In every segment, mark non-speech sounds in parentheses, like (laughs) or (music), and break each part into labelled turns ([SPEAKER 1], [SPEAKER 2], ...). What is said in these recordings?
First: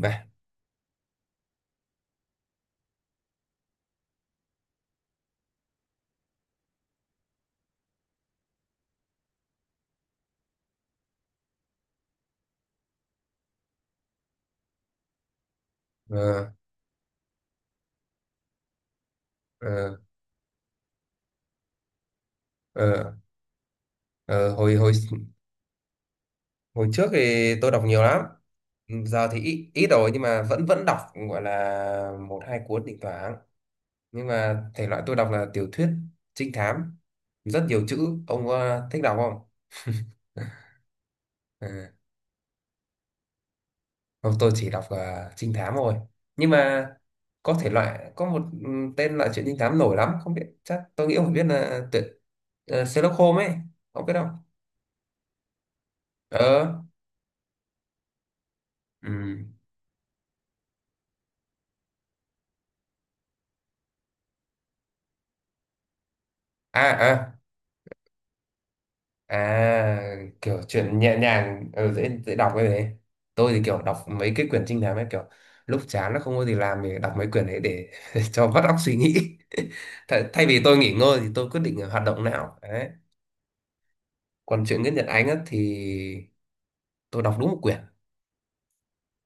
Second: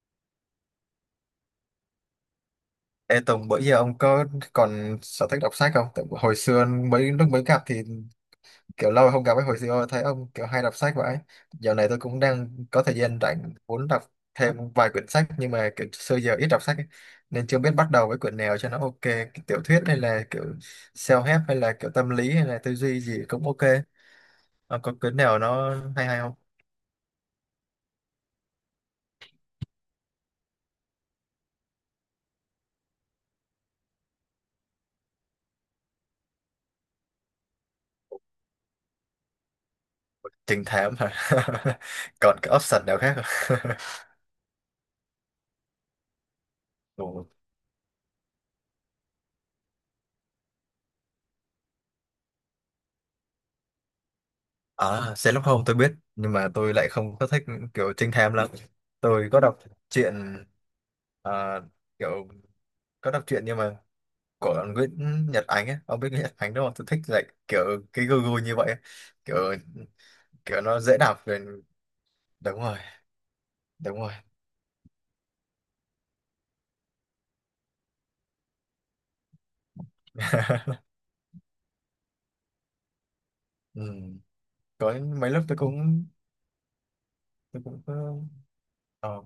[SPEAKER 1] Và
[SPEAKER 2] Ê Tùng, bữa giờ ông có còn sở thích đọc sách không? Tại hồi xưa mấy lúc mới gặp thì kiểu lâu rồi không gặp ấy, hồi xưa thấy ông kiểu hay đọc sách vậy. Dạo này tôi cũng đang có thời gian rảnh muốn đọc thêm vài quyển sách nhưng mà kiểu xưa giờ ít
[SPEAKER 1] Ờ,
[SPEAKER 2] đọc sách ấy, nên chưa biết bắt đầu với quyển nào cho nó ok. Kiểu tiểu thuyết
[SPEAKER 1] ờ,
[SPEAKER 2] hay là kiểu self-help hay là kiểu tâm lý hay là tư duy
[SPEAKER 1] ờ,
[SPEAKER 2] gì cũng ok.
[SPEAKER 1] ờ, hồi
[SPEAKER 2] Ông
[SPEAKER 1] hồi
[SPEAKER 2] có quyển nào nó hay hay không?
[SPEAKER 1] hồi trước thì tôi đọc nhiều lắm. Giờ thì ít ít rồi nhưng mà vẫn vẫn đọc gọi là một hai cuốn thỉnh thoảng. Nhưng mà thể loại tôi đọc là tiểu thuyết trinh thám, rất nhiều chữ. Ông thích đọc không?
[SPEAKER 2] Trinh
[SPEAKER 1] (laughs)
[SPEAKER 2] thám hả?
[SPEAKER 1] Ừ.
[SPEAKER 2] (laughs) Còn cái option nào khác không? (laughs)
[SPEAKER 1] Không, tôi chỉ đọc trinh thám thôi. Nhưng mà
[SPEAKER 2] Ồ.
[SPEAKER 1] có thể loại, có một tên loại truyện trinh thám nổi lắm, không biết, chắc tôi nghĩ ông phải biết, là tuyệt Sherlock Holmes ấy, ông biết không?
[SPEAKER 2] À, Sherlock Holmes tôi biết nhưng mà tôi
[SPEAKER 1] Ờ.
[SPEAKER 2] lại không có thích kiểu trinh thám lắm. Tôi
[SPEAKER 1] Ừ.
[SPEAKER 2] có đọc truyện, à, kiểu có đọc truyện nhưng mà của Nguyễn Nhật Ánh ấy, ông biết Nguyễn Nhật Ánh đúng không?
[SPEAKER 1] À,
[SPEAKER 2] Tôi thích lại
[SPEAKER 1] à
[SPEAKER 2] kiểu cái gu gu như vậy, ấy. Kiểu
[SPEAKER 1] À, kiểu
[SPEAKER 2] kiểu nó dễ
[SPEAKER 1] chuyện nhẹ
[SPEAKER 2] đọc rồi.
[SPEAKER 1] nhàng, dễ dễ đọc
[SPEAKER 2] Đúng
[SPEAKER 1] cái
[SPEAKER 2] rồi,
[SPEAKER 1] đấy. Tôi thì kiểu
[SPEAKER 2] đúng
[SPEAKER 1] đọc
[SPEAKER 2] rồi.
[SPEAKER 1] mấy cái quyển trinh thám ấy, kiểu lúc chán nó không có gì làm thì đọc mấy quyển đấy để (laughs) cho vắt óc suy nghĩ. (laughs) Thay vì tôi
[SPEAKER 2] (laughs)
[SPEAKER 1] nghỉ ngơi thì tôi quyết định hoạt động não. Đấy.
[SPEAKER 2] Ừ.
[SPEAKER 1] Còn chuyện
[SPEAKER 2] Có
[SPEAKER 1] Nguyễn Nhật Ánh
[SPEAKER 2] mấy
[SPEAKER 1] á,
[SPEAKER 2] lúc tôi
[SPEAKER 1] thì
[SPEAKER 2] cũng
[SPEAKER 1] tôi đọc đúng một
[SPEAKER 2] tôi
[SPEAKER 1] quyển.
[SPEAKER 2] cũng có- ờ,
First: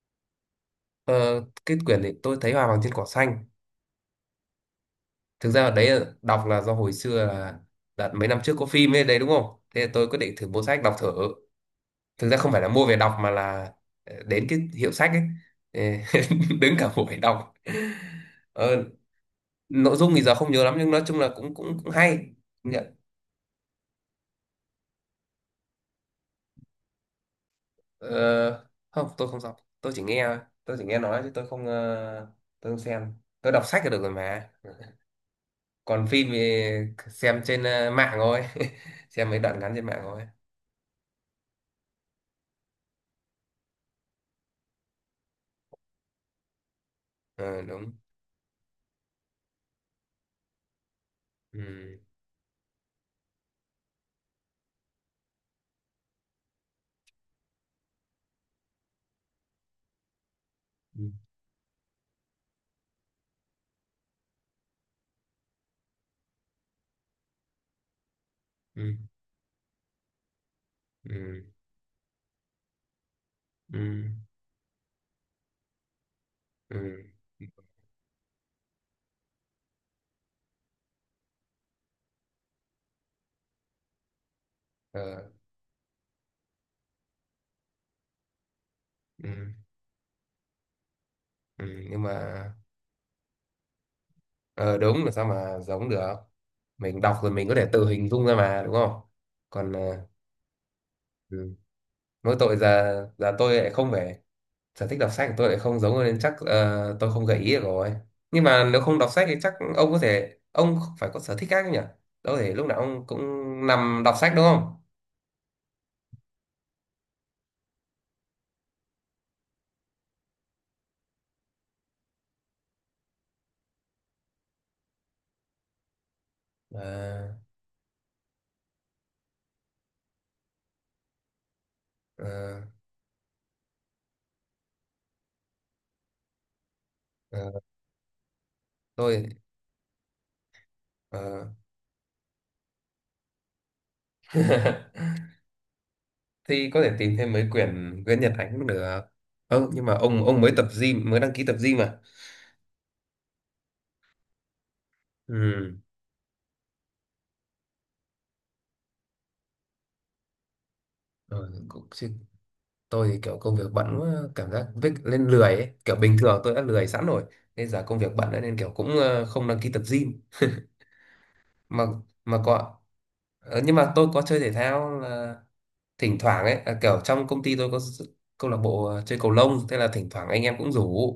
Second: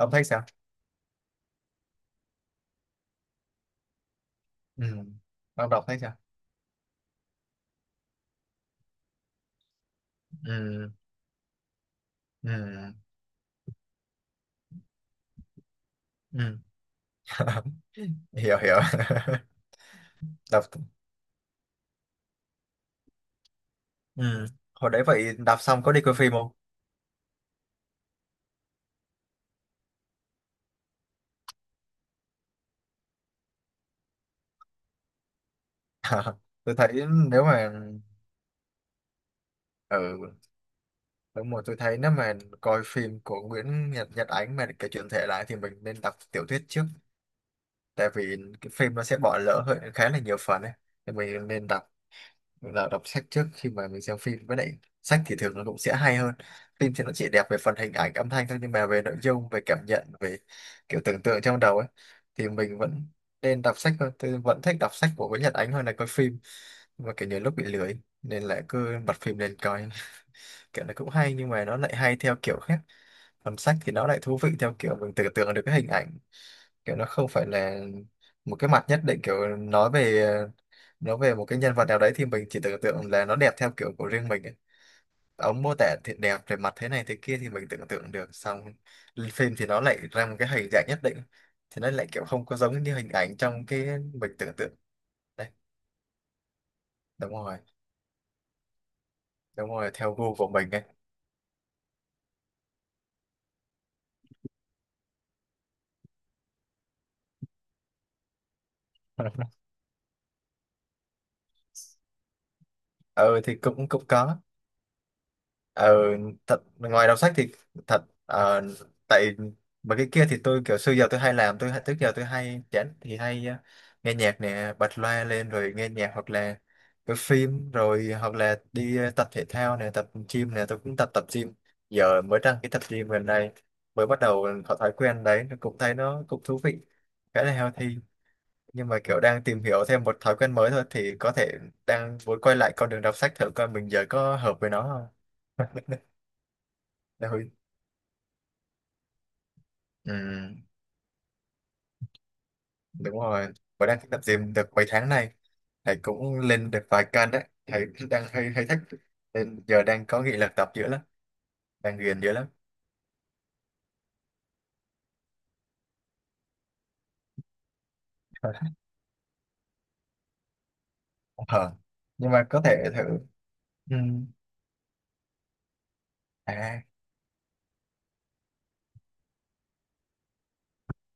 [SPEAKER 2] ông thấy sao?
[SPEAKER 1] Ờ, cái quyển này tôi thấy Hoa vàng trên cỏ xanh.
[SPEAKER 2] Ừ.
[SPEAKER 1] Thực ra
[SPEAKER 2] Ông
[SPEAKER 1] ở
[SPEAKER 2] đọc
[SPEAKER 1] đấy
[SPEAKER 2] thấy sao?
[SPEAKER 1] đọc là do hồi xưa là đợt mấy năm trước có phim ấy đấy, đúng không? Thế là tôi quyết định thử mua sách
[SPEAKER 2] Ừ.
[SPEAKER 1] đọc thử. Thực ra không phải là mua
[SPEAKER 2] Ừ.
[SPEAKER 1] về đọc mà là đến cái hiệu sách ấy. Ờ,
[SPEAKER 2] Ừ.
[SPEAKER 1] (laughs) đứng cả buổi đọc.
[SPEAKER 2] (laughs) Hiểu hiểu.
[SPEAKER 1] ờ,
[SPEAKER 2] (laughs)
[SPEAKER 1] nội dung thì giờ không nhớ
[SPEAKER 2] Đọc.
[SPEAKER 1] lắm nhưng nói chung là cũng cũng cũng hay. Công nhận.
[SPEAKER 2] Ừ. Hồi đấy vậy đạp xong có đi coi phim không?
[SPEAKER 1] Ờ, Không, tôi không đọc, Tôi chỉ nghe nói chứ tôi không tôi không xem. Tôi đọc sách là được rồi mà. Còn phim
[SPEAKER 2] (laughs)
[SPEAKER 1] thì
[SPEAKER 2] Tôi thấy
[SPEAKER 1] xem
[SPEAKER 2] nếu
[SPEAKER 1] trên
[SPEAKER 2] mà
[SPEAKER 1] mạng thôi. (laughs) Xem mấy đoạn ngắn trên mạng thôi.
[SPEAKER 2] ừ đúng rồi, tôi thấy nếu mà coi phim của Nguyễn Nhật Nhật Ánh mà kể chuyện thể lại thì mình nên đọc tiểu thuyết trước,
[SPEAKER 1] Ờ, đúng.
[SPEAKER 2] tại vì cái phim nó sẽ bỏ lỡ hơi khá là nhiều phần ấy, thì mình
[SPEAKER 1] Ừ,
[SPEAKER 2] nên đọc, là đọc sách trước khi mà mình xem phim. Với lại sách thì thường nó cũng sẽ hay hơn phim, thì nó chỉ đẹp về phần hình ảnh âm thanh thôi nhưng mà về nội dung, về cảm nhận, về kiểu
[SPEAKER 1] ừ,
[SPEAKER 2] tưởng tượng trong đầu ấy, thì mình vẫn nên đọc sách hơn. Tôi vẫn thích đọc sách của Nguyễn Nhật Ánh hơn là coi phim. Và kiểu nhiều lúc bị lười nên lại
[SPEAKER 1] ừ,
[SPEAKER 2] cứ bật phim lên coi. (laughs) Kiểu nó cũng hay nhưng mà nó lại hay theo kiểu khác, còn sách
[SPEAKER 1] ừ,
[SPEAKER 2] thì nó lại thú vị theo kiểu mình tưởng tượng được cái hình ảnh, kiểu
[SPEAKER 1] ừ,
[SPEAKER 2] nó không
[SPEAKER 1] ừ.
[SPEAKER 2] phải là một cái mặt nhất định. Kiểu nói về một cái nhân vật nào đấy thì mình chỉ tưởng tượng là nó đẹp theo kiểu của riêng mình ấy.
[SPEAKER 1] Ờ,
[SPEAKER 2] Ông mô tả thì đẹp về mặt thế này thế kia thì mình tưởng tượng được, xong
[SPEAKER 1] ừ,
[SPEAKER 2] lên
[SPEAKER 1] ừ,
[SPEAKER 2] phim thì nó lại ra một cái hình dạng nhất định,
[SPEAKER 1] ừ,
[SPEAKER 2] thì nó
[SPEAKER 1] Nhưng
[SPEAKER 2] lại
[SPEAKER 1] mà
[SPEAKER 2] kiểu không có giống như hình ảnh trong cái mình tưởng tượng.
[SPEAKER 1] Ờ đúng là sao
[SPEAKER 2] Đấy,
[SPEAKER 1] mà giống được. Mình đọc rồi
[SPEAKER 2] đúng
[SPEAKER 1] mình có
[SPEAKER 2] rồi,
[SPEAKER 1] thể tự hình dung ra mà, đúng không?
[SPEAKER 2] đúng
[SPEAKER 1] Còn
[SPEAKER 2] rồi, theo gu của mình ấy.
[SPEAKER 1] ừ. Mỗi tội giờ giờ tôi lại không phải, sở thích đọc sách của tôi lại không giống nên chắc tôi không gợi ý được rồi. Nhưng mà nếu không đọc sách thì chắc
[SPEAKER 2] (laughs)
[SPEAKER 1] ông có thể, ông phải có sở thích khác nhỉ? Đâu thể lúc nào ông cũng
[SPEAKER 2] Ừ thì cũng
[SPEAKER 1] nằm
[SPEAKER 2] cũng
[SPEAKER 1] đọc sách,
[SPEAKER 2] có.
[SPEAKER 1] đúng không?
[SPEAKER 2] Ừ, thật ngoài đọc sách thì thật, tại mà cái kia thì tôi kiểu xưa giờ tôi hay làm, tôi trước giờ tôi hay chán thì hay nghe nhạc nè, bật loa lên rồi nghe nhạc, hoặc là
[SPEAKER 1] Ờ,
[SPEAKER 2] cái phim rồi, hoặc là đi tập thể thao nè, tập gym nè, tôi cũng tập tập gym Giờ mới đăng
[SPEAKER 1] ờ,
[SPEAKER 2] cái tập gym gần đây, mới bắt đầu có thói quen đấy, nó cũng thấy nó cũng thú vị,
[SPEAKER 1] ờ,
[SPEAKER 2] khá là healthy. Nhưng mà kiểu
[SPEAKER 1] tôi
[SPEAKER 2] đang tìm hiểu thêm một thói quen mới thôi, thì có
[SPEAKER 1] ờ.
[SPEAKER 2] thể đang muốn quay lại con đường đọc sách thử coi mình giờ có hợp với nó không.
[SPEAKER 1] (laughs) Thì có thể tìm
[SPEAKER 2] Đây,
[SPEAKER 1] thêm mấy
[SPEAKER 2] Huy.
[SPEAKER 1] quyển Nguyễn Nhật Ánh cũng được. Ừ, nhưng mà
[SPEAKER 2] Ừ,
[SPEAKER 1] ông mới tập gym, mới đăng ký tập gym mà.
[SPEAKER 2] đúng rồi, và đang tập gym được mấy tháng nay,
[SPEAKER 1] Ừ.
[SPEAKER 2] thầy cũng lên được vài cân đấy, thầy đang hơi hơi thích, nên giờ đang có nghị lực tập dữ lắm,
[SPEAKER 1] Rồi, cũng,
[SPEAKER 2] đang
[SPEAKER 1] chứ
[SPEAKER 2] ghiền dữ lắm.
[SPEAKER 1] tôi thì kiểu công việc bận quá, cảm giác vích lên lười ấy. Kiểu bình thường tôi đã lười sẵn rồi nên giờ công việc bận nữa nên kiểu
[SPEAKER 2] (laughs)
[SPEAKER 1] cũng không đăng ký tập gym.
[SPEAKER 2] Ờ,
[SPEAKER 1] mà
[SPEAKER 2] nhưng
[SPEAKER 1] mà
[SPEAKER 2] mà có thể
[SPEAKER 1] có
[SPEAKER 2] thử.
[SPEAKER 1] nhưng mà
[SPEAKER 2] Ừ.
[SPEAKER 1] tôi có chơi thể thao, là thỉnh thoảng ấy, là
[SPEAKER 2] À.
[SPEAKER 1] kiểu trong công ty tôi có câu lạc bộ chơi cầu lông. Thế là thỉnh thoảng anh em cũng rủ,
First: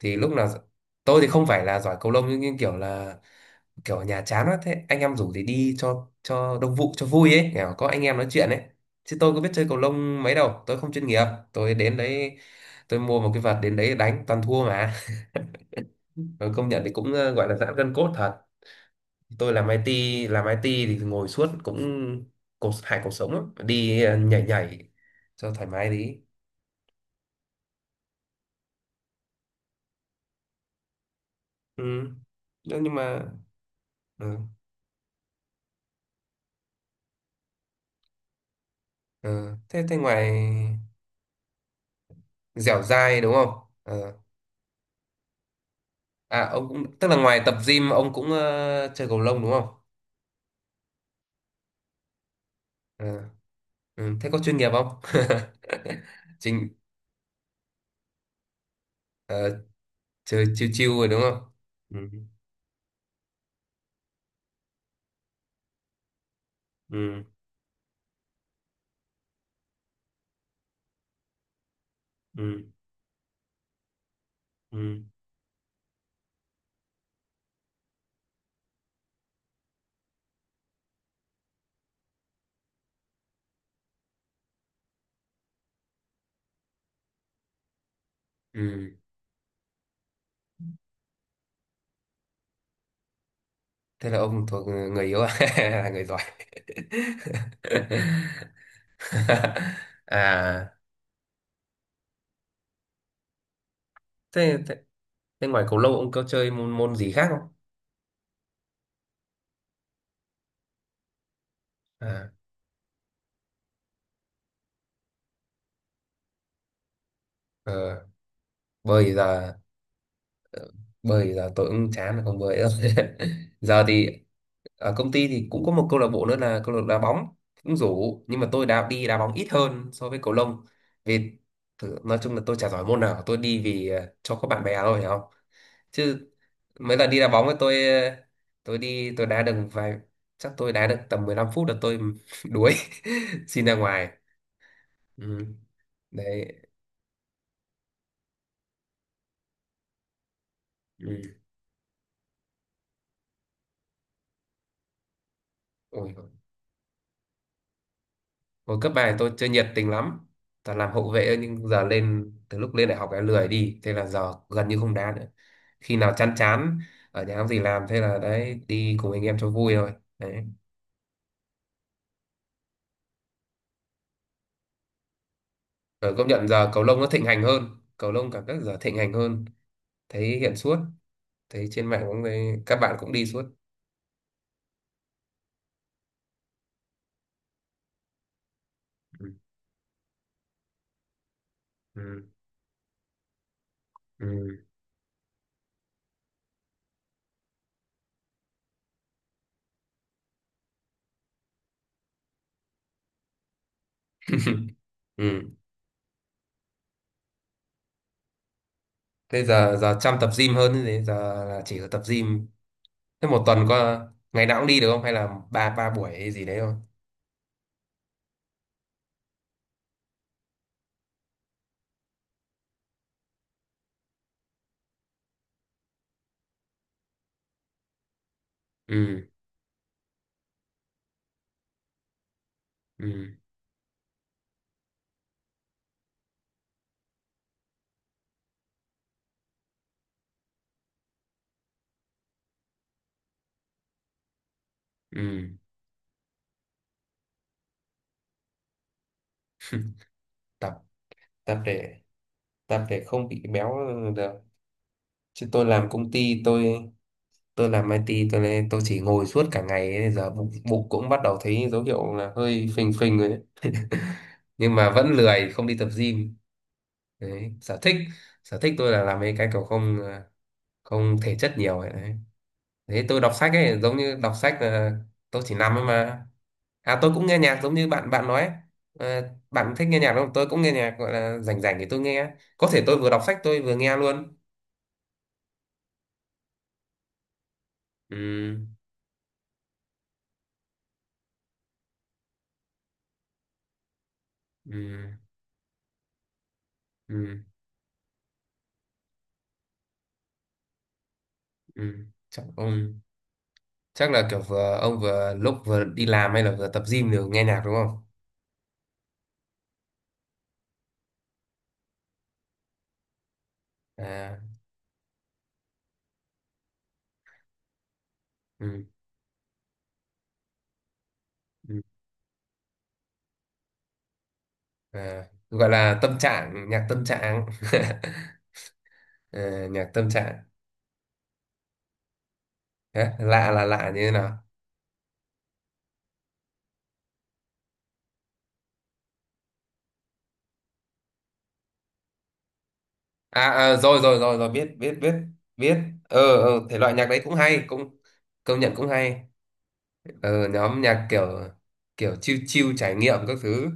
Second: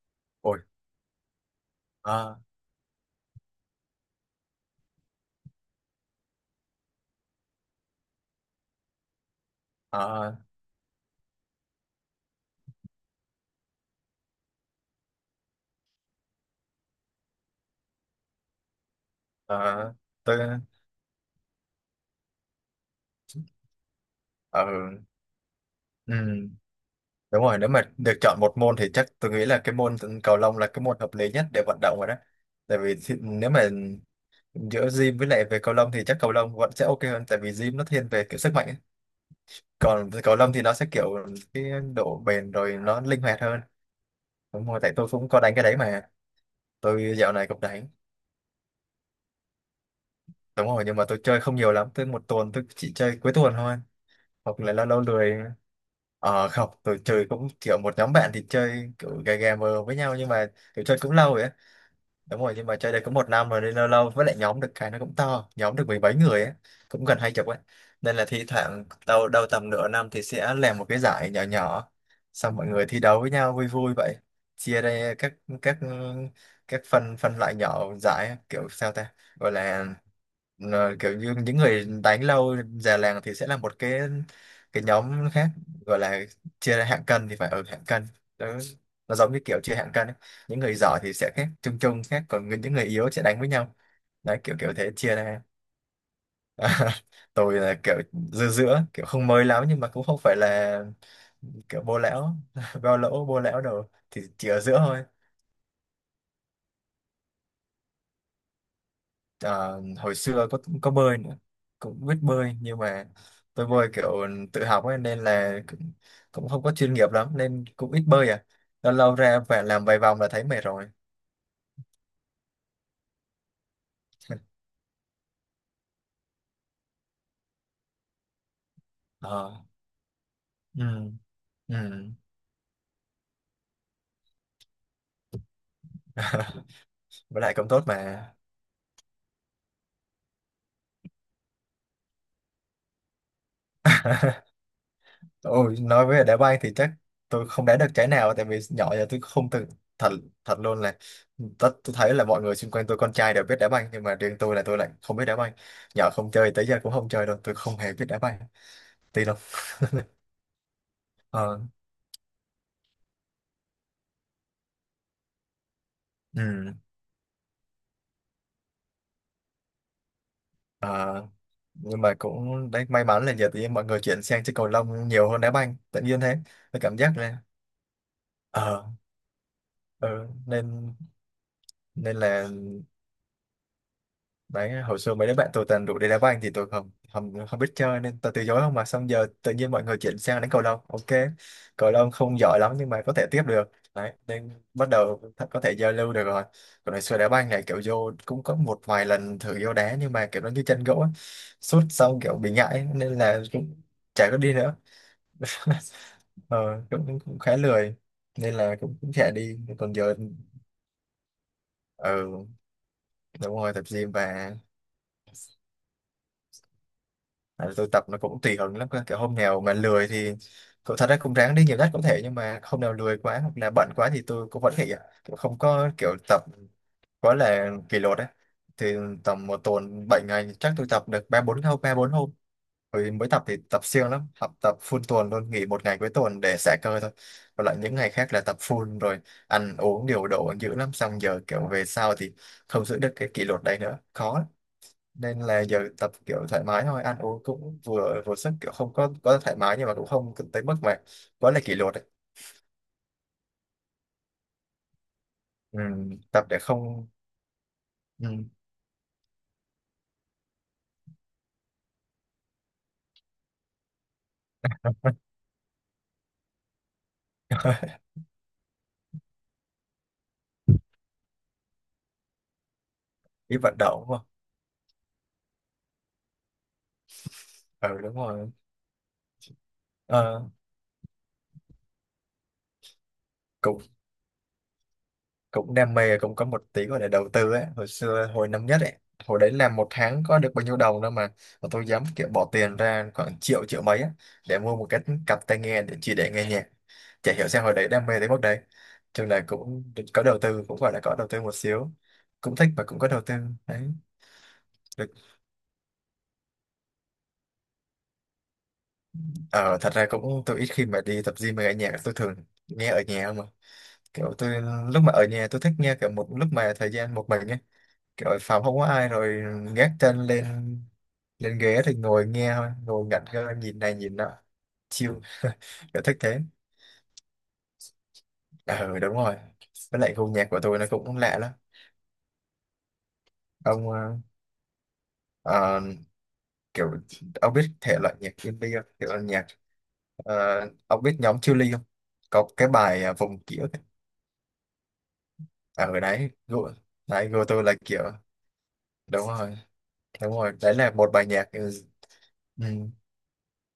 [SPEAKER 1] thì lúc nào
[SPEAKER 2] Ôi.
[SPEAKER 1] tôi thì không phải là giỏi cầu lông
[SPEAKER 2] Ờ.
[SPEAKER 1] nhưng kiểu là kiểu ở nhà chán quá thế anh em rủ thì đi cho đông vụ cho vui ấy, kiểu có anh em nói chuyện ấy, chứ tôi có biết chơi cầu lông
[SPEAKER 2] Ờ.
[SPEAKER 1] mấy đâu, tôi không chuyên nghiệp. Tôi đến đấy, tôi mua một cái vợt đến đấy đánh toàn thua mà. (laughs) Rồi, công nhận thì cũng gọi là giãn gân cốt thật. Tôi làm
[SPEAKER 2] Ờ.
[SPEAKER 1] IT,
[SPEAKER 2] Tôi.
[SPEAKER 1] làm IT thì ngồi suốt cũng cột hại cuộc sống lắm, đi nhảy
[SPEAKER 2] Ờ.
[SPEAKER 1] nhảy cho thoải mái
[SPEAKER 2] Ừ.
[SPEAKER 1] đi.
[SPEAKER 2] Đúng rồi, nếu mà được chọn một môn thì chắc tôi nghĩ là cái môn cầu lông là cái môn hợp lý nhất để vận
[SPEAKER 1] Ừ.
[SPEAKER 2] động rồi đó. Tại
[SPEAKER 1] nhưng
[SPEAKER 2] vì thi-
[SPEAKER 1] mà
[SPEAKER 2] nếu mà
[SPEAKER 1] Ừ.
[SPEAKER 2] giữa gym với lại về cầu lông thì chắc cầu lông vẫn sẽ ok hơn, tại vì gym nó thiên về kiểu sức mạnh ấy.
[SPEAKER 1] Ừ. thế thế
[SPEAKER 2] Còn với
[SPEAKER 1] ngoài,
[SPEAKER 2] cầu lông thì nó sẽ kiểu cái độ bền rồi
[SPEAKER 1] dẻo
[SPEAKER 2] nó
[SPEAKER 1] dai
[SPEAKER 2] linh
[SPEAKER 1] đúng
[SPEAKER 2] hoạt
[SPEAKER 1] không?
[SPEAKER 2] hơn.
[SPEAKER 1] Ờ.
[SPEAKER 2] Đúng rồi, tại tôi cũng có đánh cái đấy mà.
[SPEAKER 1] À, ông cũng tức
[SPEAKER 2] Tôi
[SPEAKER 1] là
[SPEAKER 2] dạo
[SPEAKER 1] ngoài
[SPEAKER 2] này
[SPEAKER 1] tập
[SPEAKER 2] cũng đánh.
[SPEAKER 1] gym ông cũng chơi cầu lông đúng không?
[SPEAKER 2] Đúng rồi, nhưng mà tôi chơi không nhiều lắm, tôi một tuần tôi chỉ chơi
[SPEAKER 1] À,
[SPEAKER 2] cuối tuần thôi.
[SPEAKER 1] ừ, thế có chuyên
[SPEAKER 2] Hoặc
[SPEAKER 1] nghiệp
[SPEAKER 2] là lâu
[SPEAKER 1] không?
[SPEAKER 2] lâu lười.
[SPEAKER 1] (laughs)
[SPEAKER 2] Ờ không,
[SPEAKER 1] Chính
[SPEAKER 2] tôi chơi cũng kiểu một nhóm bạn thì chơi kiểu gà gà
[SPEAKER 1] ờ,
[SPEAKER 2] mờ với nhau, nhưng
[SPEAKER 1] chơi
[SPEAKER 2] mà
[SPEAKER 1] chiêu
[SPEAKER 2] kiểu
[SPEAKER 1] chiêu
[SPEAKER 2] chơi
[SPEAKER 1] rồi
[SPEAKER 2] cũng
[SPEAKER 1] đúng
[SPEAKER 2] lâu rồi
[SPEAKER 1] không?
[SPEAKER 2] á,
[SPEAKER 1] Ừ,
[SPEAKER 2] đúng rồi, nhưng mà chơi đây cũng một năm rồi nên lâu lâu, với lại nhóm được cái nó cũng to, nhóm được mười mấy người á, cũng gần
[SPEAKER 1] ừ,
[SPEAKER 2] hai chục ấy, nên là thi thoảng đầu đầu tầm nửa năm thì sẽ làm một cái giải nhỏ nhỏ, xong mọi
[SPEAKER 1] ừ,
[SPEAKER 2] người thi đấu với nhau vui vui vậy. Chia
[SPEAKER 1] ừ,
[SPEAKER 2] ra các các phân phân loại nhỏ giải kiểu sao ta, gọi là kiểu như những người đánh lâu già làng thì sẽ là một cái nhóm khác, gọi là chia ra hạng cân thì phải ở hạng cân đó,
[SPEAKER 1] ừ.
[SPEAKER 2] nó giống như kiểu chia hạng cân ấy. Những người giỏi thì sẽ khác chung chung khác, còn người- những người yếu sẽ đánh với nhau.
[SPEAKER 1] Thế là
[SPEAKER 2] Đấy
[SPEAKER 1] ông
[SPEAKER 2] kiểu
[SPEAKER 1] thuộc
[SPEAKER 2] kiểu thế
[SPEAKER 1] người
[SPEAKER 2] chia
[SPEAKER 1] yếu à?
[SPEAKER 2] ra.
[SPEAKER 1] (laughs) Là người giỏi.
[SPEAKER 2] (laughs) Tôi là kiểu giữa
[SPEAKER 1] (laughs)
[SPEAKER 2] giữa kiểu không mới lắm nhưng mà cũng không phải
[SPEAKER 1] À,
[SPEAKER 2] là kiểu bô lão (laughs) bao lỗ bô lão đâu, thì chỉ
[SPEAKER 1] thế,
[SPEAKER 2] ở
[SPEAKER 1] thế,
[SPEAKER 2] giữa thôi.
[SPEAKER 1] thế ngoài cầu lông ông có chơi môn môn gì khác không?
[SPEAKER 2] Ờ, hồi xưa có bơi nữa, cũng biết
[SPEAKER 1] À
[SPEAKER 2] bơi nhưng mà tôi bơi kiểu tự học ấy, nên là cũng, cũng không có chuyên nghiệp lắm nên cũng ít
[SPEAKER 1] ờ,
[SPEAKER 2] bơi à, lâu
[SPEAKER 1] bơi
[SPEAKER 2] lâu ra
[SPEAKER 1] là,
[SPEAKER 2] và làm vài vòng là thấy mệt
[SPEAKER 1] Ờ,
[SPEAKER 2] rồi.
[SPEAKER 1] bơi giờ tôi cũng chán rồi, không bơi đâu. (laughs) Giờ thì ở công ty thì cũng có một câu lạc bộ nữa là câu lạc bộ đá bóng, cũng rủ nhưng mà tôi đã đi đá bóng ít
[SPEAKER 2] Ờ,
[SPEAKER 1] hơn so với cầu lông,
[SPEAKER 2] ừ,
[SPEAKER 1] vì
[SPEAKER 2] ừ.
[SPEAKER 1] thử, nói chung là tôi chả giỏi môn nào, tôi đi vì cho có bạn bè thôi, hiểu không? Chứ
[SPEAKER 2] (laughs)
[SPEAKER 1] mấy lần đi đá
[SPEAKER 2] Với
[SPEAKER 1] bóng
[SPEAKER 2] lại
[SPEAKER 1] ấy
[SPEAKER 2] cũng tốt
[SPEAKER 1] tôi
[SPEAKER 2] mà.
[SPEAKER 1] tôi đi tôi đá được vài, chắc tôi đá được tầm 15 phút là tôi (laughs) đuối (laughs) xin ra ngoài. Ừ.
[SPEAKER 2] Ôi, nói về đá banh
[SPEAKER 1] Đấy.
[SPEAKER 2] thì chắc tôi không đá được trái nào, tại vì nhỏ giờ tôi không từng, thật, thật luôn là
[SPEAKER 1] Ừ.
[SPEAKER 2] tất tôi thấy là mọi người xung quanh tôi con trai đều biết đá banh nhưng mà riêng tôi là tôi lại không biết đá banh,
[SPEAKER 1] Ôi,
[SPEAKER 2] nhỏ không chơi tới giờ cũng không chơi đâu, tôi không hề biết đá banh
[SPEAKER 1] hồi cấp 3 thì
[SPEAKER 2] tí
[SPEAKER 1] tôi
[SPEAKER 2] đâu.
[SPEAKER 1] chơi nhiệt tình lắm. Toàn làm hậu vệ thôi,
[SPEAKER 2] Ờ,
[SPEAKER 1] nhưng giờ lên, từ lúc lên đại học em lười đi, thế là giờ gần như không đá nữa. Khi nào chán
[SPEAKER 2] ừ,
[SPEAKER 1] chán ở nhà không gì làm thế là đấy, đi cùng anh em cho vui thôi. Đấy.
[SPEAKER 2] ờ, nhưng mà cũng đấy may mắn là giờ thì mọi người chuyển sang chơi cầu lông nhiều hơn đá banh tự
[SPEAKER 1] Rồi,
[SPEAKER 2] nhiên
[SPEAKER 1] công
[SPEAKER 2] thế.
[SPEAKER 1] nhận giờ
[SPEAKER 2] Tôi
[SPEAKER 1] cầu
[SPEAKER 2] cảm
[SPEAKER 1] lông nó
[SPEAKER 2] giác
[SPEAKER 1] thịnh
[SPEAKER 2] là
[SPEAKER 1] hành hơn, cầu lông cảm giác giờ
[SPEAKER 2] ờ
[SPEAKER 1] thịnh hành hơn,
[SPEAKER 2] ừ,
[SPEAKER 1] thấy hiện suốt,
[SPEAKER 2] nên
[SPEAKER 1] thấy trên mạng
[SPEAKER 2] nên
[SPEAKER 1] cũng thấy
[SPEAKER 2] là
[SPEAKER 1] các bạn cũng đi suốt.
[SPEAKER 2] đấy, hồi xưa mấy đứa bạn tôi toàn rủ đi đá banh thì tôi không không không biết chơi nên tôi từ chối không, mà xong
[SPEAKER 1] Ừ.
[SPEAKER 2] giờ tự nhiên mọi người chuyển sang đánh cầu lông ok. Cầu lông
[SPEAKER 1] Ừ.
[SPEAKER 2] không giỏi lắm nhưng mà có thể tiếp được, đấy
[SPEAKER 1] Ừ.
[SPEAKER 2] nên bắt đầu th- có thể giao lưu được rồi. Còn hồi xưa đá banh này kiểu vô cũng có một vài lần thử vô đá nhưng mà kiểu nó như chân gỗ ấy, sút xong kiểu bị ngại nên là cũng chả có đi nữa.
[SPEAKER 1] Ừ.
[SPEAKER 2] (laughs) Ờ, cũng, cũng khá lười nên là cũng cũng chả
[SPEAKER 1] Thế
[SPEAKER 2] đi.
[SPEAKER 1] giờ
[SPEAKER 2] Còn
[SPEAKER 1] giờ
[SPEAKER 2] giờ
[SPEAKER 1] chăm tập gym hơn, thế giờ là chỉ có tập
[SPEAKER 2] ừ,
[SPEAKER 1] gym. Thế một
[SPEAKER 2] đúng
[SPEAKER 1] tuần
[SPEAKER 2] rồi, tập
[SPEAKER 1] có
[SPEAKER 2] gym.
[SPEAKER 1] ngày
[SPEAKER 2] Và
[SPEAKER 1] nào cũng đi được không hay là ba ba buổi hay gì đấy không?
[SPEAKER 2] tại vì tôi tập nó cũng tùy hứng lắm cơ. Kiểu hôm nào mà lười thì cậu thật ra cũng ráng đi nhiều nhất có thể, nhưng mà hôm nào lười quá hoặc là bận quá thì tôi cũng vẫn nghỉ ạ. Kiểu không có kiểu tập quá là kỷ luật ấy, thì
[SPEAKER 1] Ừ.
[SPEAKER 2] tầm một tuần 7 ngày chắc tôi tập được 3 4 hôm, 3 4 hôm rồi mới
[SPEAKER 1] Ừ.
[SPEAKER 2] tập thì tập siêng lắm, học tập full tuần luôn, nghỉ một ngày cuối tuần để xả cơ thôi, còn lại những ngày khác là tập full rồi, ăn uống điều độ dữ lắm. Xong giờ kiểu về sau thì không giữ được cái kỷ luật đấy nữa, khó lắm, nên
[SPEAKER 1] Ừ.
[SPEAKER 2] là giờ tập kiểu thoải mái thôi, ăn uống cũng vừa vừa sức, kiểu không có có thoải mái nhưng mà cũng không tới
[SPEAKER 1] tập
[SPEAKER 2] mức mà quá
[SPEAKER 1] tập
[SPEAKER 2] là kỷ luật
[SPEAKER 1] để
[SPEAKER 2] ấy.
[SPEAKER 1] tập để không bị béo được. Chứ tôi
[SPEAKER 2] Ừ,
[SPEAKER 1] làm công ty,
[SPEAKER 2] tập để
[SPEAKER 1] tôi
[SPEAKER 2] không
[SPEAKER 1] tôi làm IT, tôi
[SPEAKER 2] ừ,
[SPEAKER 1] lên tôi chỉ ngồi suốt cả ngày ấy, giờ bụng, bụng cũng bắt đầu thấy dấu hiệu là hơi phình phình rồi đấy. (laughs) Nhưng mà vẫn lười không đi tập gym. Đấy, sở thích
[SPEAKER 2] (laughs)
[SPEAKER 1] sở thích tôi là làm mấy cái kiểu không, không thể chất nhiều ấy đấy. Thế tôi đọc sách
[SPEAKER 2] đi vận
[SPEAKER 1] ấy, giống
[SPEAKER 2] động đúng
[SPEAKER 1] như
[SPEAKER 2] không?
[SPEAKER 1] đọc sách là tôi chỉ nằm ấy mà. À, tôi cũng nghe nhạc giống như
[SPEAKER 2] Ừ
[SPEAKER 1] bạn
[SPEAKER 2] đúng
[SPEAKER 1] bạn nói ấy.
[SPEAKER 2] rồi.
[SPEAKER 1] Ờ, bạn thích nghe nhạc đúng không? Tôi
[SPEAKER 2] Ờ,
[SPEAKER 1] cũng nghe nhạc, gọi là rảnh rảnh thì tôi nghe. Có thể tôi vừa đọc sách tôi vừa
[SPEAKER 2] cũng
[SPEAKER 1] nghe luôn.
[SPEAKER 2] cũng đam mê, cũng có một tí gọi là đầu tư ấy. Hồi xưa hồi
[SPEAKER 1] Ừ,
[SPEAKER 2] năm nhất ấy, hồi đấy làm một tháng có được bao nhiêu đồng đâu, mà tôi dám kiểu bỏ tiền ra khoảng triệu triệu mấy á, để mua
[SPEAKER 1] ừ,
[SPEAKER 2] một cái cặp tai nghe để chỉ để nghe nhạc. Chả
[SPEAKER 1] ừ,
[SPEAKER 2] hiểu sao hồi đấy đam mê tới mức đấy. Trường này cũng có đầu tư, cũng gọi là có đầu tư một xíu,
[SPEAKER 1] ừ. Chắc,
[SPEAKER 2] cũng thích và
[SPEAKER 1] ừ.
[SPEAKER 2] cũng có đầu tư đấy,
[SPEAKER 1] Chắc là kiểu vừa ông
[SPEAKER 2] được.
[SPEAKER 1] vừa lúc vừa đi làm hay là vừa tập gym đều nghe nhạc đúng không?
[SPEAKER 2] Ờ, Thật ra cũng tôi ít khi mà đi tập gym mà nghe nhạc, tôi thường nghe ở nhà mà, kiểu
[SPEAKER 1] À,
[SPEAKER 2] tôi lúc mà ở nhà tôi thích nghe kiểu một lúc mà thời gian một mình ấy, kiểu ở phòng không
[SPEAKER 1] ừ,
[SPEAKER 2] có ai rồi, gác chân lên lên
[SPEAKER 1] ừ.
[SPEAKER 2] ghế thì ngồi nghe thôi, ngồi ngẩn ngơ nhìn này nhìn nọ, chill
[SPEAKER 1] À, gọi
[SPEAKER 2] (laughs)
[SPEAKER 1] là
[SPEAKER 2] kiểu thích
[SPEAKER 1] tâm
[SPEAKER 2] thế.
[SPEAKER 1] trạng, nhạc tâm trạng. (laughs)
[SPEAKER 2] Ờ đúng rồi,
[SPEAKER 1] Ờ, nhạc
[SPEAKER 2] với
[SPEAKER 1] tâm
[SPEAKER 2] lại gu
[SPEAKER 1] trạng.
[SPEAKER 2] nhạc của tôi nó cũng lạ lắm.
[SPEAKER 1] Đấy, lạ là
[SPEAKER 2] Ông
[SPEAKER 1] lạ như thế
[SPEAKER 2] ờ,
[SPEAKER 1] nào?
[SPEAKER 2] ờ, kiểu Ông biết thể loại nhạc indie không? Kiểu nhạc. Ờ, ông biết nhóm Chillies không? Có cái bài à, vùng
[SPEAKER 1] À,
[SPEAKER 2] ký ức
[SPEAKER 1] à,
[SPEAKER 2] ấy.
[SPEAKER 1] rồi rồi rồi rồi, biết biết biết biết.
[SPEAKER 2] Ở
[SPEAKER 1] Ờ
[SPEAKER 2] đấy,
[SPEAKER 1] ờ thể loại nhạc đấy
[SPEAKER 2] Đấy
[SPEAKER 1] cũng
[SPEAKER 2] Go tôi
[SPEAKER 1] hay,
[SPEAKER 2] là
[SPEAKER 1] cũng,
[SPEAKER 2] kiểu
[SPEAKER 1] công nhận cũng hay.
[SPEAKER 2] đúng rồi, đúng
[SPEAKER 1] Ừ,
[SPEAKER 2] rồi, đấy
[SPEAKER 1] nhóm
[SPEAKER 2] là
[SPEAKER 1] nhạc
[SPEAKER 2] một bài
[SPEAKER 1] kiểu,
[SPEAKER 2] nhạc. Ừ,
[SPEAKER 1] chill
[SPEAKER 2] ừ,
[SPEAKER 1] chill trải nghiệm các thứ,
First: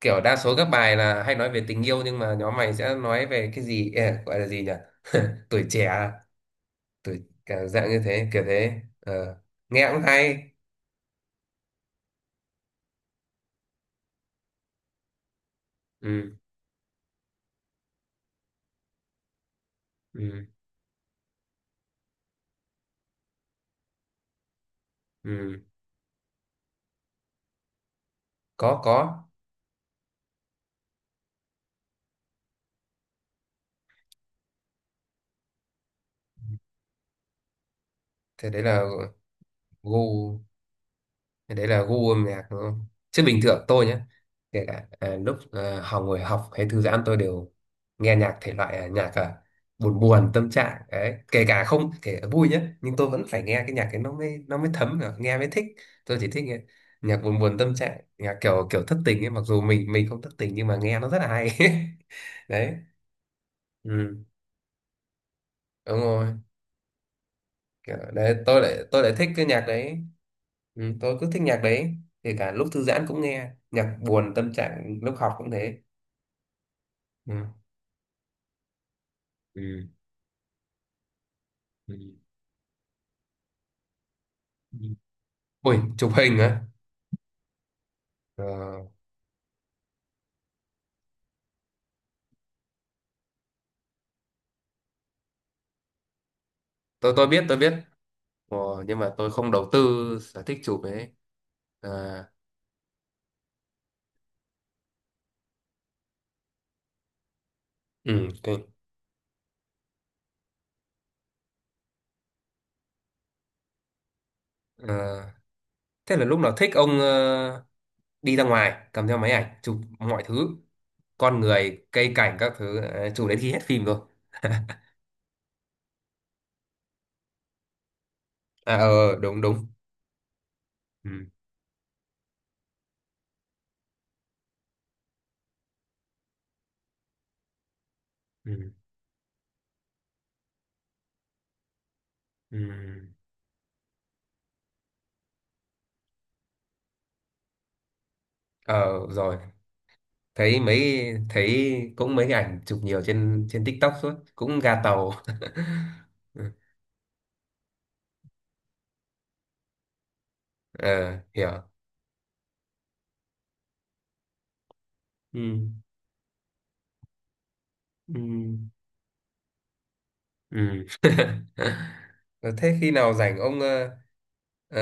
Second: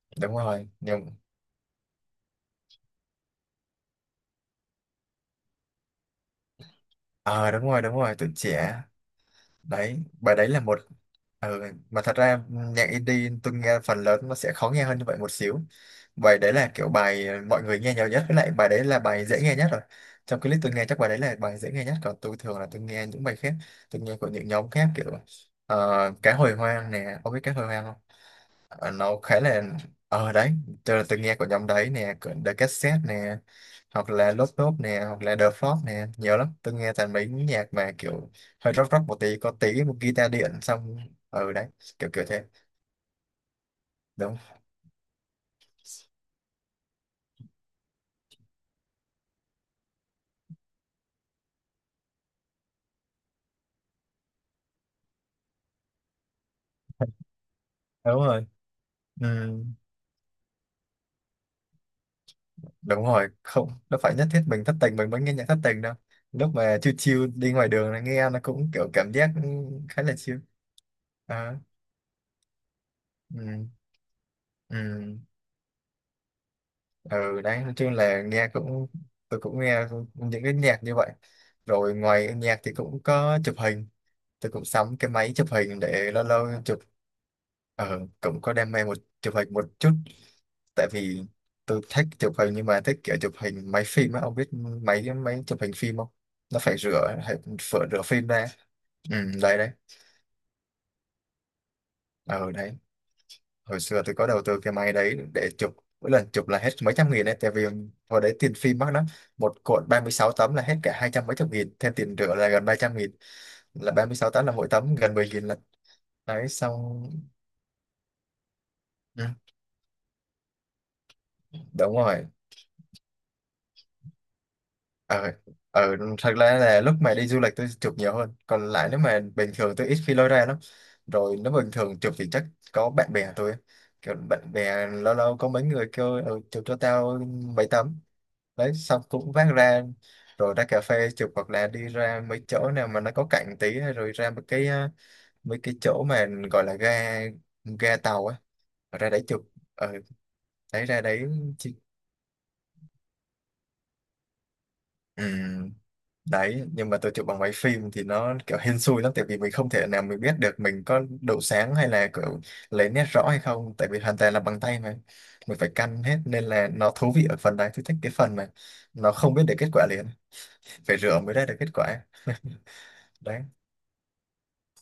[SPEAKER 1] kiểu đa
[SPEAKER 2] Đúng
[SPEAKER 1] số các
[SPEAKER 2] rồi,
[SPEAKER 1] bài
[SPEAKER 2] nhưng
[SPEAKER 1] là hay nói về tình yêu nhưng mà nhóm mày sẽ nói về cái gì, Ê, gọi là gì nhỉ? (laughs) Tuổi trẻ à? Tuổi
[SPEAKER 2] ờ
[SPEAKER 1] cả dạng
[SPEAKER 2] đúng
[SPEAKER 1] như
[SPEAKER 2] rồi,
[SPEAKER 1] thế
[SPEAKER 2] tuổi
[SPEAKER 1] kiểu
[SPEAKER 2] trẻ,
[SPEAKER 1] thế. Ờ, nghe
[SPEAKER 2] đấy
[SPEAKER 1] cũng
[SPEAKER 2] bài đấy
[SPEAKER 1] hay.
[SPEAKER 2] là một. ừ, mà thật ra nhạc indie tôi nghe phần lớn nó sẽ khó nghe hơn như vậy một xíu,
[SPEAKER 1] Ừ,
[SPEAKER 2] bài đấy là kiểu bài mọi người nghe nhiều nhất, với lại bài đấy là bài dễ nghe nhất rồi, trong
[SPEAKER 1] ừ,
[SPEAKER 2] clip tôi nghe chắc bài đấy là bài dễ nghe nhất, còn tôi thường là tôi nghe những bài khác, tôi nghe của những nhóm khác kiểu
[SPEAKER 1] ừ.
[SPEAKER 2] ờ, cá hồi hoang nè, ông biết cá hồi hoang không?
[SPEAKER 1] có
[SPEAKER 2] Ờ, nó
[SPEAKER 1] có
[SPEAKER 2] khá là ờ đấy, tôi nghe của nhóm đấy nè, của The Cassette nè, hoặc là Lốp Lốp nè, hoặc là The Frog nè, nhiều lắm. Tôi nghe toàn mấy nhạc mà kiểu
[SPEAKER 1] thế, đấy
[SPEAKER 2] hơi
[SPEAKER 1] là
[SPEAKER 2] rock rock một tí, có tí guitar
[SPEAKER 1] gu,
[SPEAKER 2] điện xong. Ừ
[SPEAKER 1] cái
[SPEAKER 2] đấy,
[SPEAKER 1] đấy là gu
[SPEAKER 2] kiểu kiểu
[SPEAKER 1] âm nhạc
[SPEAKER 2] thế,
[SPEAKER 1] đúng không? Chứ bình thường tôi nhé,
[SPEAKER 2] đúng
[SPEAKER 1] kể cả lúc học, ngồi học hay thư giãn tôi đều nghe nhạc thể loại nhạc buồn buồn tâm trạng đấy, kể cả không, kể cả vui nhé, nhưng tôi vẫn phải nghe cái nhạc ấy nó mới, nó mới thấm được, nghe mới thích. Tôi chỉ thích nghe nhạc buồn buồn tâm trạng,
[SPEAKER 2] đúng
[SPEAKER 1] nhạc
[SPEAKER 2] rồi.
[SPEAKER 1] kiểu kiểu thất tình
[SPEAKER 2] Ừ,
[SPEAKER 1] ấy, mặc dù mình không thất tình nhưng mà nghe nó rất là hay. (laughs) Đấy,
[SPEAKER 2] đúng rồi, không nó phải
[SPEAKER 1] ừ,
[SPEAKER 2] nhất thiết mình thất tình mình mới nghe nhạc thất tình đâu,
[SPEAKER 1] đúng rồi.
[SPEAKER 2] lúc mà chill chill đi ngoài đường
[SPEAKER 1] Kiểu,
[SPEAKER 2] là nghe
[SPEAKER 1] đấy
[SPEAKER 2] nó
[SPEAKER 1] tôi
[SPEAKER 2] cũng
[SPEAKER 1] lại
[SPEAKER 2] kiểu
[SPEAKER 1] tôi
[SPEAKER 2] cảm
[SPEAKER 1] lại thích
[SPEAKER 2] giác
[SPEAKER 1] cái nhạc đấy.
[SPEAKER 2] khá là chill.
[SPEAKER 1] Ừ, tôi cứ thích
[SPEAKER 2] Ờ,
[SPEAKER 1] nhạc đấy, kể cả lúc thư giãn cũng nghe
[SPEAKER 2] ừ,
[SPEAKER 1] nhạc buồn tâm trạng, lúc
[SPEAKER 2] ừ.
[SPEAKER 1] học cũng thế. Ừ.
[SPEAKER 2] Ừ đấy, nói chung là nghe cũng tôi cũng nghe
[SPEAKER 1] Ừ.
[SPEAKER 2] những cái nhạc như vậy. Rồi
[SPEAKER 1] Ừ.
[SPEAKER 2] ngoài nhạc thì cũng có chụp hình, tôi cũng
[SPEAKER 1] Ừ.
[SPEAKER 2] sắm cái máy chụp
[SPEAKER 1] Ui,
[SPEAKER 2] hình
[SPEAKER 1] chụp
[SPEAKER 2] để lâu
[SPEAKER 1] hình
[SPEAKER 2] lâu
[SPEAKER 1] á?
[SPEAKER 2] chụp. Ờ cũng
[SPEAKER 1] Ờ,
[SPEAKER 2] có đam mê một chụp hình một chút, tại vì tôi thích chụp hình, nhưng mà thích kiểu chụp hình máy phim á, ông biết máy máy chụp hình phim không? Nó phải
[SPEAKER 1] tôi
[SPEAKER 2] rửa,
[SPEAKER 1] tôi
[SPEAKER 2] phải
[SPEAKER 1] biết, tôi biết,
[SPEAKER 2] rửa rửa phim ra.
[SPEAKER 1] ờ, nhưng mà
[SPEAKER 2] Ừ
[SPEAKER 1] tôi không
[SPEAKER 2] đấy
[SPEAKER 1] đầu
[SPEAKER 2] đấy,
[SPEAKER 1] tư sở thích chụp ấy. À,
[SPEAKER 2] ờ đấy, hồi xưa tôi có đầu tư cái máy đấy để chụp, mỗi lần chụp là hết mấy trăm nghìn ấy, tại vì hồi
[SPEAKER 1] ừ,
[SPEAKER 2] đấy tiền
[SPEAKER 1] ok.
[SPEAKER 2] phim mắc lắm. Một cuộn 36 tấm là hết cả hai trăm mấy chục nghìn, thêm tiền rửa là gần 300 nghìn, là 36 tấm là mỗi tấm gần
[SPEAKER 1] Ờ,
[SPEAKER 2] 10 nghìn, là
[SPEAKER 1] thế là lúc
[SPEAKER 2] đấy
[SPEAKER 1] nào thích ông
[SPEAKER 2] xong.
[SPEAKER 1] đi ra ngoài cầm theo
[SPEAKER 2] Ừ.
[SPEAKER 1] máy ảnh chụp mọi thứ, con người,
[SPEAKER 2] Đúng
[SPEAKER 1] cây
[SPEAKER 2] rồi,
[SPEAKER 1] cảnh các thứ, chụp đến khi hết phim rồi. (laughs)
[SPEAKER 2] ờ ờ thật ra là lúc mà đi du lịch tôi chụp nhiều hơn, còn
[SPEAKER 1] À,
[SPEAKER 2] lại nếu mà
[SPEAKER 1] đúng
[SPEAKER 2] bình
[SPEAKER 1] đúng.
[SPEAKER 2] thường tôi ít khi lôi ra lắm.
[SPEAKER 1] Ừ.
[SPEAKER 2] Rồi nếu bình thường chụp thì chắc có bạn bè tôi ấy, kiểu bạn bè lâu lâu có mấy người kêu ừ, chụp cho tao mấy tấm,
[SPEAKER 1] Ừ.
[SPEAKER 2] đấy xong cũng vác ra, rồi ra cà phê chụp, hoặc là đi ra mấy
[SPEAKER 1] Ừ.
[SPEAKER 2] chỗ nào mà nó có cạnh tí ấy, rồi ra một cái mấy cái chỗ mà gọi là ga, ga tàu á,
[SPEAKER 1] Ờ,
[SPEAKER 2] ra đấy
[SPEAKER 1] rồi,
[SPEAKER 2] chụp. ờ Đấy ra đấy chứ-
[SPEAKER 1] thấy cũng mấy cái ảnh chụp nhiều trên trên TikTok suốt, cũng ga tàu.
[SPEAKER 2] Ừm,
[SPEAKER 1] (laughs)
[SPEAKER 2] đấy nhưng mà tôi chụp bằng máy phim thì nó kiểu hên xui lắm, tại vì mình không thể nào mình biết được mình có
[SPEAKER 1] Ờ,
[SPEAKER 2] độ
[SPEAKER 1] hiểu.
[SPEAKER 2] sáng hay là kiểu lấy nét rõ hay không, tại vì hoàn toàn là bằng tay mà, mình
[SPEAKER 1] Ừ.
[SPEAKER 2] phải căn hết. Nên là nó thú vị ở phần đấy, tôi thích cái
[SPEAKER 1] Ừ.
[SPEAKER 2] phần mà nó không biết được kết quả liền,
[SPEAKER 1] Ừ.
[SPEAKER 2] phải rửa mới ra được kết quả
[SPEAKER 1] Ờ, thế khi nào rảnh
[SPEAKER 2] đấy.
[SPEAKER 1] ông, ờ,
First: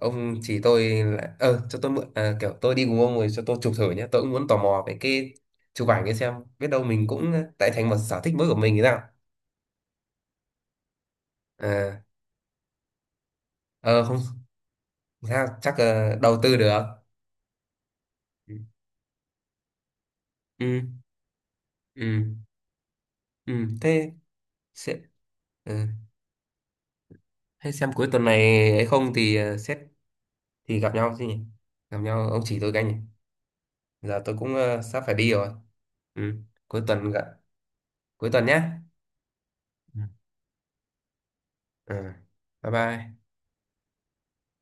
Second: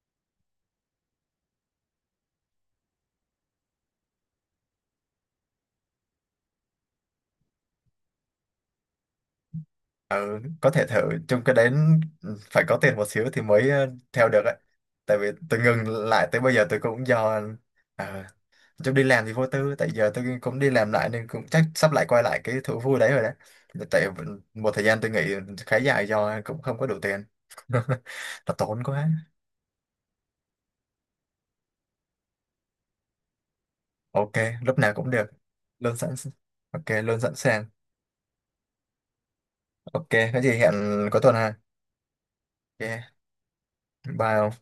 [SPEAKER 1] ông chỉ tôi là cho tôi mượn, kiểu tôi đi cùng ông rồi cho tôi chụp thử nhé, tôi cũng muốn tò mò về cái chụp ảnh ấy, xem biết đâu mình cũng tại thành một sở thích mới của mình thì sao.
[SPEAKER 2] Ừ, có thể thử chung cái đấy.
[SPEAKER 1] ờ
[SPEAKER 2] Ừ, phải có tiền một xíu thì mới
[SPEAKER 1] ờ Không
[SPEAKER 2] theo được ấy. Tại vì
[SPEAKER 1] sao,
[SPEAKER 2] tôi
[SPEAKER 1] chắc
[SPEAKER 2] ngừng lại
[SPEAKER 1] đầu
[SPEAKER 2] tới bây
[SPEAKER 1] tư
[SPEAKER 2] giờ
[SPEAKER 1] được.
[SPEAKER 2] tôi cũng do à,
[SPEAKER 1] Ừ,
[SPEAKER 2] chung đi làm thì vô tư, tại giờ tôi cũng đi
[SPEAKER 1] ừ,
[SPEAKER 2] làm lại nên cũng chắc sắp lại quay
[SPEAKER 1] ừ,
[SPEAKER 2] lại cái thú vui đấy rồi đấy.
[SPEAKER 1] ừ.
[SPEAKER 2] Tại
[SPEAKER 1] Thế
[SPEAKER 2] một thời gian
[SPEAKER 1] sẽ,
[SPEAKER 2] tôi nghỉ
[SPEAKER 1] ừ.
[SPEAKER 2] khá dài do cũng không có đủ tiền. (laughs)
[SPEAKER 1] Thế xem cuối tuần
[SPEAKER 2] Nó
[SPEAKER 1] này
[SPEAKER 2] tốn
[SPEAKER 1] ấy
[SPEAKER 2] quá.
[SPEAKER 1] không thì xét thì gặp nhau chứ nhỉ? Gặp nhau ông chỉ tôi cái nhỉ? Giờ
[SPEAKER 2] Ok,
[SPEAKER 1] tôi cũng
[SPEAKER 2] lúc nào
[SPEAKER 1] sắp
[SPEAKER 2] cũng
[SPEAKER 1] phải đi
[SPEAKER 2] được.
[SPEAKER 1] rồi.
[SPEAKER 2] Luôn sẵn.
[SPEAKER 1] Ừ. Cuối
[SPEAKER 2] Ok,
[SPEAKER 1] tuần
[SPEAKER 2] luôn
[SPEAKER 1] gặp.
[SPEAKER 2] sẵn sàng.
[SPEAKER 1] Cuối tuần nhé. Ừ.
[SPEAKER 2] Ok, có gì hẹn cuối tuần ha.
[SPEAKER 1] Ừ. Bye
[SPEAKER 2] Ok,
[SPEAKER 1] bye.
[SPEAKER 2] bye ông.